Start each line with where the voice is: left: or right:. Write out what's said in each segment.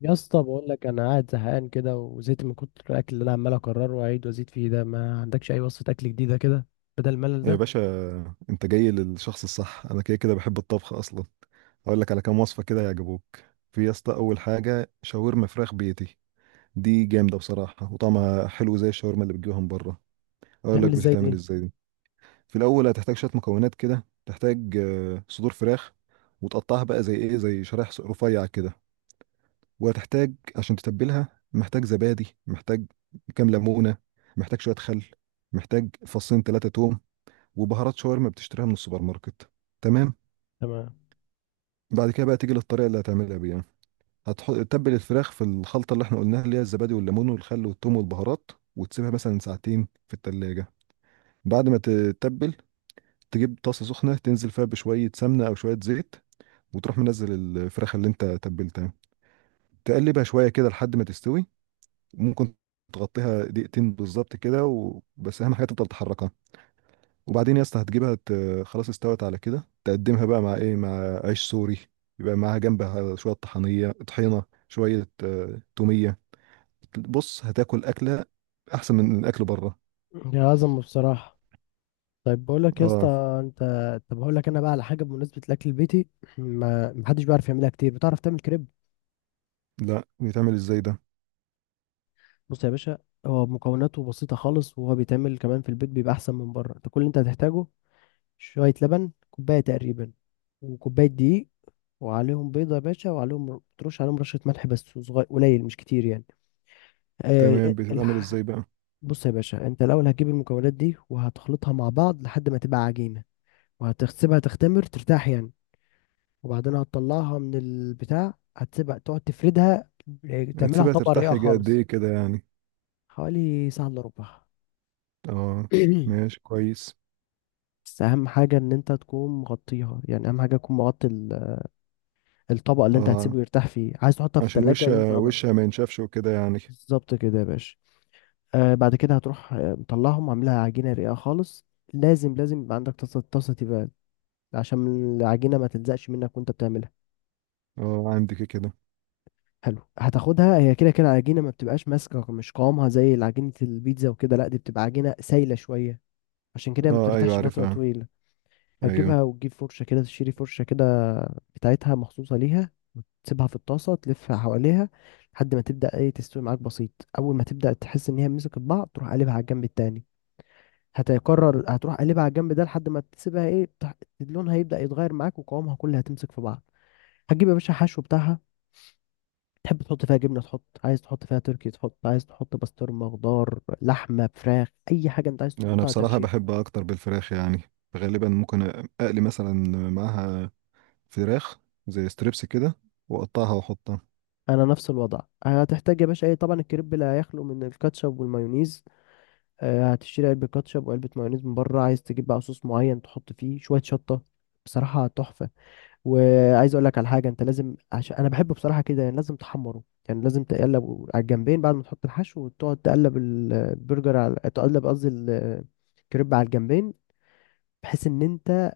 left: يا اسطى بقول لك انا قاعد زهقان كده وزهقت من كتر الاكل اللي انا عمال اكرره واعيد وازيد فيه ده. ما عندكش اي وصفه اكل جديده كده بدل الملل
right: يا
left: ده؟
right: باشا، انت جاي للشخص الصح. انا كده كده بحب الطبخ اصلا. هقول لك على كام وصفه كده يعجبوك. في يا اسطى، اول حاجه شاورما فراخ بيتي. دي جامده بصراحه وطعمها حلو زي الشاورما اللي بتجيبها من بره. اقول لك
left: تعمل ازاي
right: بتتعمل
left: دي؟
right: ازاي دي. في الاول هتحتاج شويه مكونات كده. تحتاج صدور فراخ وتقطعها بقى زي شرايح رفيع كده. وهتحتاج عشان تتبلها، محتاج زبادي، محتاج كام ليمونه، محتاج شويه خل، محتاج فصين 3 توم، وبهارات شاورما بتشتريها من السوبر ماركت. تمام.
left: تمام.
right: بعد كده بقى تيجي للطريقه اللي هتعملها بيها. هتحط تتبل الفراخ في الخلطه اللي احنا قلناها، اللي هي الزبادي والليمون والخل والثوم والبهارات، وتسيبها مثلا ساعتين في التلاجة. بعد ما تتبل، تجيب طاسه سخنه تنزل فيها بشويه سمنه او شويه زيت، وتروح منزل الفراخ اللي انت تبلتها. تقلبها شويه كده لحد ما تستوي. ممكن تغطيها دقيقتين بالظبط كده وبس. اهم حاجه تفضل تحركها. وبعدين يا اسطى هتجيبها. خلاص، استوت على كده. تقدمها بقى مع عيش سوري. يبقى معاها جنبها شوية طحنية شوية تومية. بص هتاكل أكلة أحسن من أكل بره.
left: يا عظمه بصراحه. طيب بقول لك يا اسطى،
right: اه.
left: انت، طب هقول لك انا بقى على حاجه بمناسبه الاكل البيتي. ما محدش بيعرف يعملها كتير، بتعرف تعمل كريب؟
right: لا، بيتعمل ازاي ده؟
left: بص يا باشا، هو مكوناته بسيطه خالص، وهو بيتعمل كمان في البيت بيبقى احسن من بره. انت كل اللي انت هتحتاجه شويه لبن، كوبايه تقريبا، وكوبايه دقيق، وعليهم بيضة يا باشا، وعليهم ترش عليهم رشة ملح بس صغير قليل مش كتير يعني. آه
right: تمام.
left: إيه،
right: بتتعمل
left: الح...
right: ازاي بقى؟
left: بص يا باشا، انت الأول هتجيب المكونات دي وهتخلطها مع بعض لحد ما تبقى عجينة، وهتسيبها تختمر، ترتاح يعني. وبعدين هتطلعها من البتاع، هتسيبها تقعد تفردها، تعملها
right: هتسيبها
left: طبقة
right: ترتاح
left: رقيقة
right: يجي قد
left: خالص.
right: ايه كده يعني؟
left: حوالي ساعة إلا ربع.
right: اه. ماشي، كويس.
left: بس أهم حاجة إن أنت تكون مغطيها، يعني أهم حاجة تكون مغطي الطبق اللي أنت
right: اه،
left: هتسيبه يرتاح فيه. عايز تحطها في
right: عشان
left: التلاجة،
right: وشها
left: ينفع بقى؟
right: وشها ما ينشفش وكده يعني.
left: بالظبط كده يا باشا. آه بعد كده هتروح، مطلعهم عاملها عجينة رقيقة خالص. لازم يبقى عندك طاسة تيفال، عشان العجينة ما تلزقش منك وانت بتعملها.
right: اه، عندك كده.
left: حلو، هتاخدها هي كده كده العجينة ما بتبقاش ماسكة، مش قوامها زي عجينة البيتزا وكده، لا دي بتبقى عجينة سايلة شوية، عشان كده ما
right: اه، ايوه،
left: بترتاحش فترة
right: عارفها.
left: طويلة.
right: ايوه.
left: هتجيبها وتجيب فرشة كده، تشتري فرشة كده بتاعتها مخصوصة ليها، وتسيبها في الطاسة تلفها حواليها لحد ما تبدأ ايه، تستوي معاك، بسيط. أول ما تبدأ تحس إن هي مسكت بعض، تروح قلبها على الجنب التاني. هتقرر هتروح قلبها على الجنب ده لحد ما تسيبها ايه، لونها هيبدأ يتغير معاك وقوامها كلها هتمسك في بعض. هتجيب يا باشا حشو بتاعها، تحب تحط فيها جبنة تحط، عايز تحط فيها تركي تحط، عايز تحط بسطرمة، خضار، لحمة، فراخ، أي حاجة أنت عايز
right: انا
left: تحطها
right: بصراحه
left: هتحشيها.
right: بحب اكتر بالفراخ يعني. غالبا ممكن اقلي مثلا معاها فراخ زي ستريبس كده، واقطعها واحطها.
left: أنا نفس الوضع. هتحتاج يا باشا إيه، طبعا الكريب لا يخلو من الكاتشب والمايونيز، هتشتري علبة كاتشب وعلبة مايونيز من بره. عايز تجيب بقى صوص معين تحط فيه شوية شطة، بصراحة تحفة. وعايز اقول لك على حاجه، انت لازم، عشان انا بحبه بصراحه كده يعني، لازم تحمره. يعني لازم تقلب على الجنبين بعد ما تحط الحشو، وتقعد تقلب البرجر على، تقلب قصدي الكريب على الجنبين، بحيث ان انت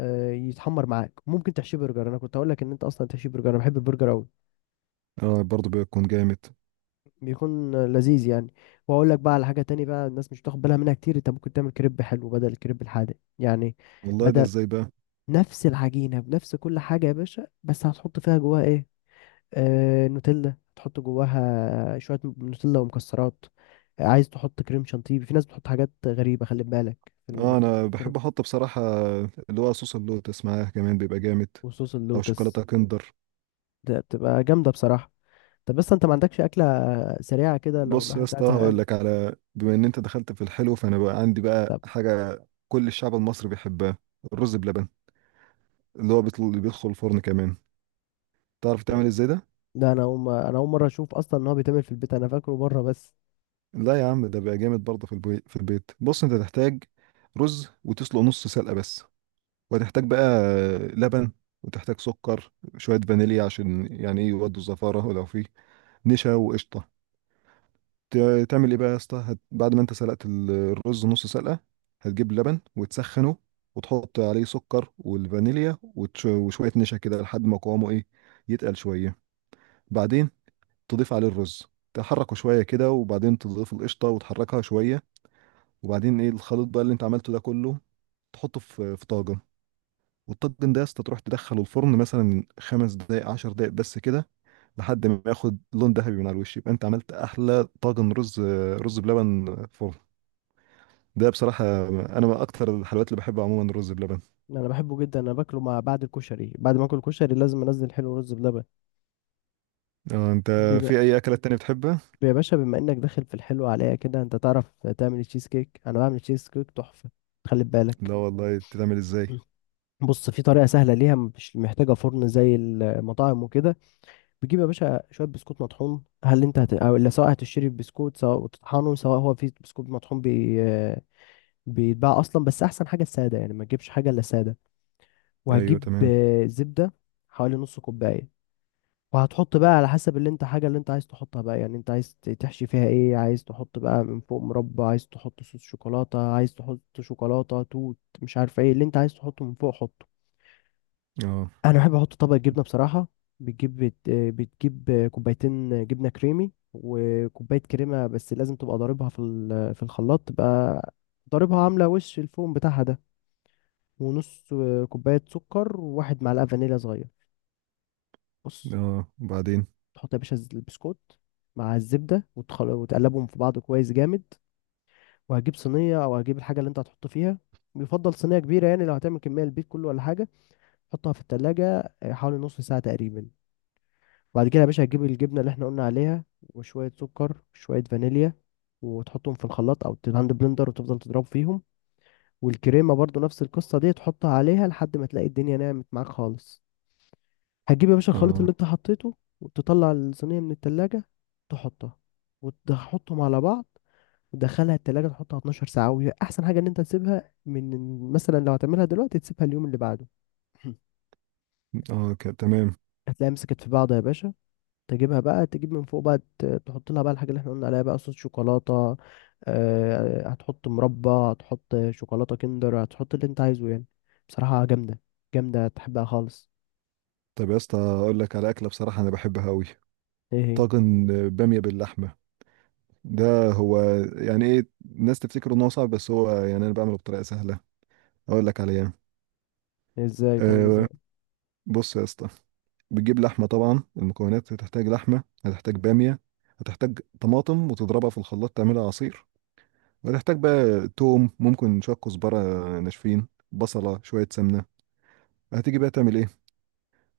left: يتحمر معاك. ممكن تحشيه برجر، انا كنت هقول لك ان انت اصلا تحشيه برجر، انا بحب البرجر قوي،
right: اه، برضو بيكون جامد.
left: بيكون لذيذ يعني. واقول لك بقى على حاجه تاني بقى، الناس مش بتاخد بالها منها كتير. انت ممكن تعمل كريب حلو بدل الكريب الحادق يعني.
right: والله، ده
left: بدل،
right: ازاي بقى؟
left: نفس العجينه بنفس كل حاجه يا باشا، بس هتحط فيها جواها ايه، نوتيلا، تحط جواها شوية نوتيلا ومكسرات، عايز تحط كريم شانتيه. في ناس بتحط حاجات غريبة، خلي بالك،
right: اه،
left: في
right: انا
left: الكريم
right: بحب احط بصراحه اللي هو صوص اللوتس معاها كمان بيبقى جامد،
left: وصوص
right: او شوكولاته
left: اللوتس،
right: كندر.
left: ده بتبقى جامدة بصراحة. طب بس انت ما عندكش أكلة سريعة كده لو
right: بص يا
left: الواحد
right: اسطى،
left: قاعد
right: هقول
left: زهقان؟
right: لك بما ان انت دخلت في الحلو، فانا بقى عندي بقى
left: طب
right: حاجه كل الشعب المصري بيحبها: الرز بلبن، اللي بيدخل الفرن كمان. تعرف تعمل ازاي ده؟
left: ده انا اول ما- انا اول مرة اشوف اصلا ان هو بيتعمل في البيت، انا فاكره بره بس.
right: لا يا عم، ده بقى جامد برضه. في البيت في البيت، بص انت تحتاج رز وتسلق نص سلقة بس، وتحتاج بقى لبن، وتحتاج سكر، شوية فانيليا عشان يعني ايه يودوا الزفارة، ولو فيه نشا وقشطة. تعمل ايه بقى يا اسطى؟ بعد ما انت سلقت الرز نص سلقة، هتجيب لبن وتسخنه، وتحط عليه سكر والفانيليا وشوية نشا كده لحد ما قوامه ايه، يتقل شوية. بعدين تضيف عليه الرز، تحركه شوية كده، وبعدين تضيف القشطة وتحركها شوية. وبعدين ايه، الخليط بقى اللي انت عملته ده كله تحطه في طاجن. والطاجن ده يا اسطى تروح تدخله الفرن مثلا 5 دقايق 10 دقايق بس كده، لحد ما ياخد لون ذهبي من على الوش. يبقى انت عملت احلى طاجن رز، رز بلبن فرن. ده بصراحة أنا من أكتر الحلويات اللي بحبها عموما الرز بلبن.
left: انا بحبه جدا، انا باكله مع بعد الكشري، بعد ما اكل كشري لازم انزل حلو رز بلبن.
right: اه. أنت
left: بما
right: في أي أكلات تانية بتحبها؟
left: يا باشا، بما انك داخل في الحلو عليا كده، انت تعرف تعمل تشيز كيك؟ انا بعمل تشيز كيك تحفه، خلي بالك.
right: لا والله، بتتعمل إزاي؟
left: بص، في طريقه سهله ليها، مش محتاجه فرن زي المطاعم وكده. بتجيب يا باشا شويه بسكوت مطحون، هل انت هت... أو لا سواء هتشتري بسكوت سواء وتطحنه، سواء هو في بسكوت مطحون بيتباع اصلا، بس احسن حاجه الساده يعني، ما تجيبش حاجه الا ساده.
right: أيوه،
left: وهتجيب
right: تمام.
left: زبده، حوالي نص كوبايه. وهتحط بقى على حسب اللي انت، حاجة اللي انت عايز تحطها بقى، يعني انت عايز تحشي فيها ايه، عايز تحط بقى من فوق مربى، عايز تحط صوص شوكولاتة، عايز تحط شوكولاتة توت، مش عارف ايه اللي انت عايز تحطه من فوق حطه.
right: اه.
left: انا بحب احط طبق جبنة بصراحة. بتجيب كوبايتين جبنة كريمي وكوباية كريمة، بس لازم تبقى ضاربها في في الخلاط، تبقى ضاربها عاملة وش الفوم بتاعها ده. ونص كوباية سكر، وواحد معلقة فانيليا صغير. بص،
right: اه، وبعدين.
left: تحط يا باشا البسكوت مع الزبدة، وتقلبهم في بعض كويس جامد. وهجيب صينية أو هجيب الحاجة اللي أنت هتحط فيها، يفضل صينية كبيرة يعني لو هتعمل كمية البيت كله ولا حاجة. حطها في التلاجة حوالي نص ساعة تقريبا. بعد كده يا باشا هتجيب الجبنة اللي احنا قلنا عليها، وشوية سكر وشوية فانيليا، وتحطهم في الخلاط أو الهاند بلندر، وتفضل تضرب فيهم. والكريمة برضو نفس القصة دي، تحطها عليها لحد ما تلاقي الدنيا نعمت معاك خالص. هتجيب يا باشا الخليط
right: اه.
left: اللي انت حطيته، وتطلع الصينية من التلاجة، تحطها، وتحطهم على بعض، وتدخلها التلاجة، تحطها 12 ساعة. وهي أحسن حاجة إن أنت تسيبها من مثلا، لو هتعملها دلوقتي تسيبها اليوم اللي بعده.
right: اه، تمام.
left: هتلاقيها مسكت في بعض يا باشا، تجيبها بقى، تجيب من فوق بقى تحط لها بقى الحاجة اللي احنا قلنا عليها بقى، صوص شوكولاتة، هتحط مربى، هتحط شوكولاتة كندر، هتحط اللي انت عايزه يعني. بصراحة جامدة، جامدة تحبها خالص.
right: طب يا اسطى، أقول لك على أكلة بصراحة أنا بحبها أوي:
left: ايه هي؟
right: طاجن بامية باللحمة. ده هو يعني ايه، الناس تفتكر ان هو صعب، بس هو يعني انا بعمله بطريقه سهله. اقول لك عليها.
left: ازاي تعمل ازاي؟
right: أه. بص يا اسطى، بتجيب لحمه. طبعا المكونات: هتحتاج لحمه، هتحتاج باميه، هتحتاج طماطم وتضربها في الخلاط تعملها عصير، وهتحتاج بقى توم، ممكن شويه كزبره ناشفين، بصله، شويه سمنه. هتيجي بقى تعمل ايه؟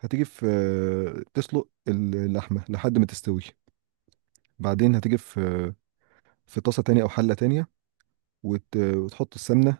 right: هتيجي في آه، تسلق اللحمه لحد ما تستوي. بعدين هتيجي في طاسه تانية او حله تانية، وتحط السمنه.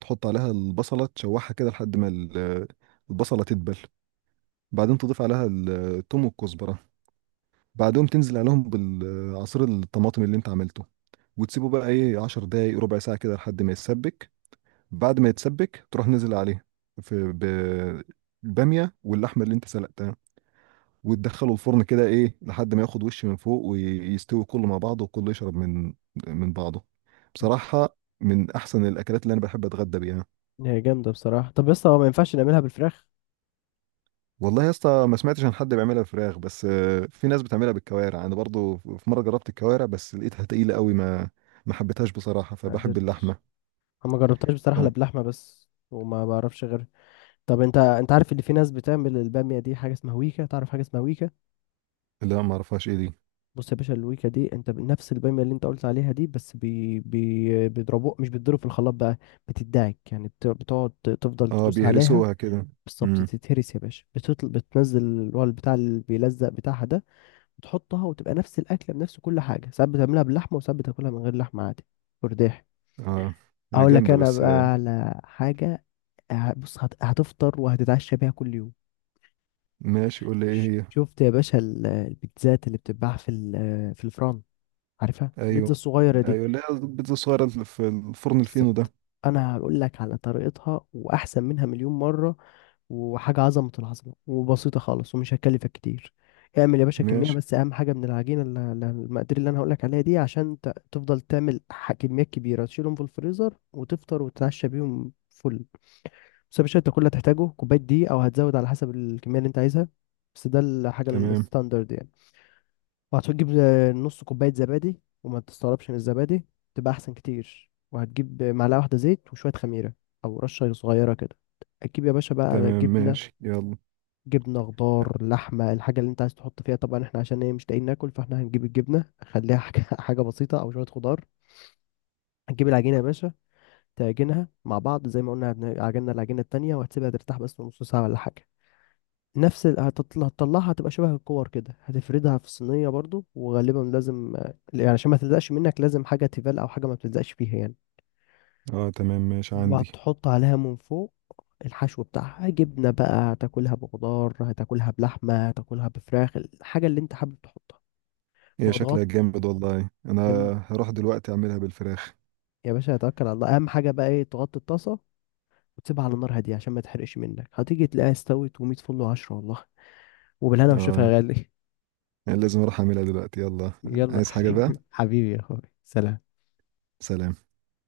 right: تحط عليها البصلة تشوحها كده لحد ما البصلة تدبل. بعدين تضيف عليها الثوم والكزبرة، بعدهم تنزل عليهم بالعصير الطماطم اللي انت عملته، وتسيبه بقى ايه 10 دقايق ربع ساعة كده لحد ما يتسبك. بعد ما يتسبك، تروح نزل عليه في بالبامية واللحمة اللي انت سلقتها، وتدخله الفرن كده ايه لحد ما ياخد وش من فوق ويستوي كله مع بعضه، وكله يشرب من بعضه. بصراحة من احسن الاكلات اللي انا بحب اتغدى بيها.
left: هي جامدة بصراحة، طب بس هو ما ينفعش نعملها بالفراخ؟
right: والله يا اسطى، ما سمعتش عن حد بيعملها بفراخ، بس في ناس بتعملها بالكوارع. انا برضو في مره جربت الكوارع بس لقيتها تقيله قوي، ما حبيتهاش بصراحه،
left: ما
right: فبحب
left: قدرتش.
right: اللحمه.
left: انا ما جربتهاش بصراحة الا
right: اه.
left: بلحمة بس، وما بعرفش غير. طب انت، انت عارف اللي في ناس بتعمل البامية دي حاجة اسمها ويكا؟ تعرف حاجة اسمها ويكا؟
right: لا، ما اعرفهاش. ايه دي؟
left: بص يا باشا، الويكا دي انت، نفس البامية اللي انت قلت عليها دي، بس بي بيضربوه، مش بيتضرب في الخلاط بقى، بتدعك يعني، بتقعد تفضل
right: اه،
left: تدوس عليها.
right: بيهرسوها كده.
left: بالظبط،
right: امم.
left: تتهرس يا باشا، بتنزل اللي هو البتاع اللي بيلزق بتاعها ده. وتحطها وتبقى نفس الاكله بنفس كل حاجه، ساعات بتعملها باللحمه وساعات بتاكلها من غير لحمه عادي. فرداح.
right: اه، هي
left: اقول لك
right: جامده
left: انا
right: بس.
left: بقى على حاجه، بص هتفطر وهتتعشى بيها كل يوم.
right: ماشي، قول لي ايه هي.
left: شفت يا باشا البيتزات اللي بتتباع في في الفرن؟ عارفها البيتزا
right: ايوه.
left: الصغيره دي؟
right: ايوه، لا، البيتزا الصغيره اللي في الفرن الفينو ده.
left: بالظبط. انا هقول لك على طريقتها واحسن منها مليون مره، وحاجه عظمه العظمه وبسيطه خالص ومش هتكلفك كتير. اعمل يا باشا كميه،
right: ماشي.
left: بس اهم حاجه من العجينه المقادير اللي انا هقول لك عليها دي، عشان تفضل تعمل كميات كبيره تشيلهم في الفريزر وتفطر وتتعشى بيهم فل. بس يا باشا انت كل اللي هتحتاجه كوباية دي، او هتزود على حسب الكمية اللي انت عايزها، بس ده الحاجة
right: تمام.
left: الستاندرد يعني. وهتجيب نص كوباية زبادي، وما تستغربش من الزبادي، تبقى احسن كتير. وهتجيب معلقة واحدة زيت، وشوية خميرة او رشة صغيرة كده. هتجيب يا باشا بقى
right: تمام،
left: جبنة،
right: ماشي، يلا.
left: جبنة، خضار، لحمة، الحاجة اللي انت عايز تحط فيها. طبعا احنا عشان ايه مش لاقيين ناكل، فاحنا هنجيب الجبنة، خليها حاجة حاجة بسيطة او شوية خضار. هتجيب العجينة يا باشا، تعجنها مع بعض زي ما قلنا عجنا العجينة التانية، وهتسيبها ترتاح بس نص ساعة ولا حاجة. نفس هتطلعها، هتبقى شبه الكور كده، هتفردها في صينية برضو. وغالبا لازم يعني عشان ما تلزقش منك، لازم حاجة تيفال أو حاجة ما بتلزقش فيها يعني.
right: اه، تمام، ماشي، عندي.
left: وهتحط عليها من فوق الحشو بتاعها، جبنة بقى، هتاكلها بخضار، هتاكلها بلحمة، هتاكلها بفراخ، الحاجة اللي انت حابب تحطها.
right: هي شكلها
left: وهتغطي،
right: جامد والله، انا
left: جم-
right: هروح دلوقتي اعملها بالفراخ.
left: يا باشا هتوكل على الله. أهم حاجة بقى ايه، تغطي الطاسة وتسيبها على نار هادية عشان ما تحرقش منك. هتيجي تلاقيها استوت، ومية فل وعشرة والله. وبالهنا والشفا
right: اه،
left: يا غالي.
right: لازم اروح اعملها دلوقتي، يلا.
left: يلا يا
right: عايز حاجة بقى؟
left: حبيبي، حبيبي يا اخوي، سلام.
right: سلام.